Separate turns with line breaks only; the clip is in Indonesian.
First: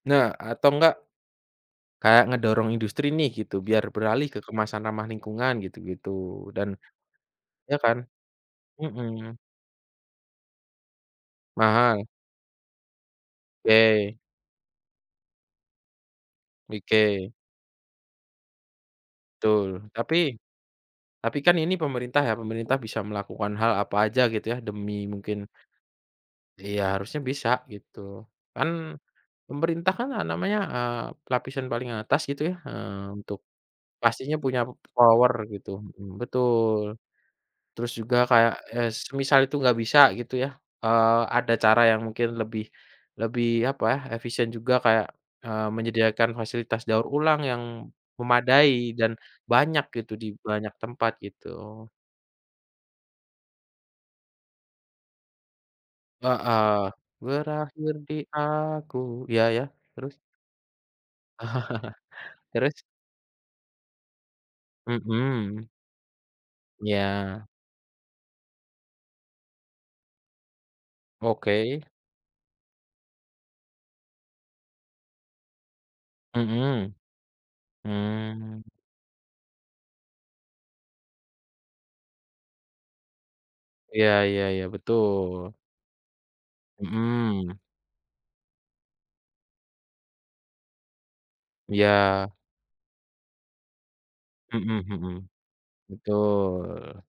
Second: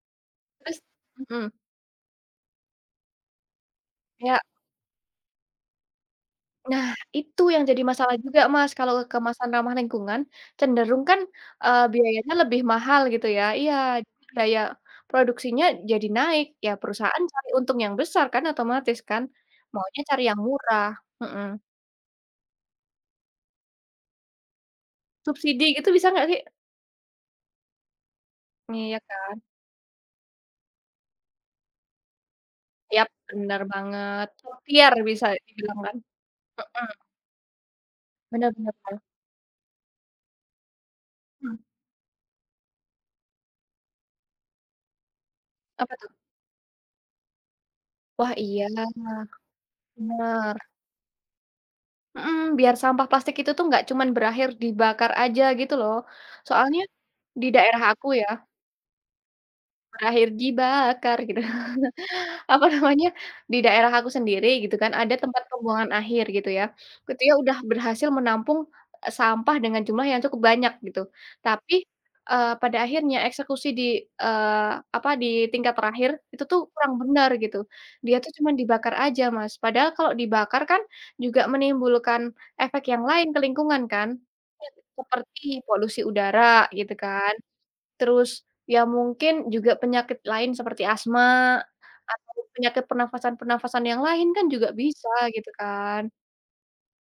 Nah atau
Terus
enggak
mhm.
kayak ngedorong industri nih gitu biar beralih ke
Yak.
kemasan ramah lingkungan gitu-gitu dan
Nah itu yang
ya
jadi
kan?
masalah juga, Mas, kalau
Mhm.
kemasan ramah lingkungan cenderung kan, eee,
Mahal.
biayanya lebih mahal gitu ya. Iya
Oke.
biaya produksinya jadi naik ya perusahaan
Mike.
cari untung yang besar kan otomatis kan
Betul,
maunya cari
tapi
yang murah,
tapi
heeh.
kan ini pemerintah ya pemerintah bisa melakukan hal apa aja gitu ya demi mungkin
Subsidi gitu bisa nggak sih?
iya harusnya bisa gitu, kan
Iya kan.
pemerintah kan namanya, eee, lapisan paling atas gitu ya,
Yap
eee, untuk
benar banget,
pastinya punya
ikhtiar bisa
power gitu,
dibilang kan.
mhm, betul.
Mhm.
Terus juga
Bener
kayak,
bener
eee,
ba
semisal itu nggak bisa gitu ya, eee, ada
Mmm.
cara yang mungkin lebih lebih apa ya, efisien juga kayak, eee,
Apa tuh?
menyediakan fasilitas daur ulang yang
Wah iya,
memadai dan banyak gitu di
bener.
banyak tempat gitu.
Mhm, biar sampah plastik itu tuh nggak cuman berakhir dibakar aja gitu loh,
Heeh,
soalnya di daerah
berakhir
aku
di
ya
aku, ya ya, terus?
Berakhir dibakar gitu, apa
Terus?
namanya, di daerah aku sendiri gitu kan ada tempat
Mhm.
pembuangan akhir gitu ya. Ketika
Ya.
udah berhasil menampung sampah dengan jumlah yang cukup banyak gitu tapi,
Oke.
eee, pada akhirnya eksekusi di eee, apa di tingkat terakhir itu tuh
Mhm,
kurang bener gitu, dia tuh cuma
mmm.
dibakar aja, Mas. Padahal kalau dibakar kan juga menimbulkan efek yang lain ke lingkungan kan,
Ya ya ya,
iya seperti
betul.
polusi udara gitu kan,
Mhm.
terus ya mungkin juga penyakit lain seperti asma
Iya.
atau penyakit pernafasan-pernafasan yang lain kan juga
Mhm
bisa
mhm,
gitu kan.
betul.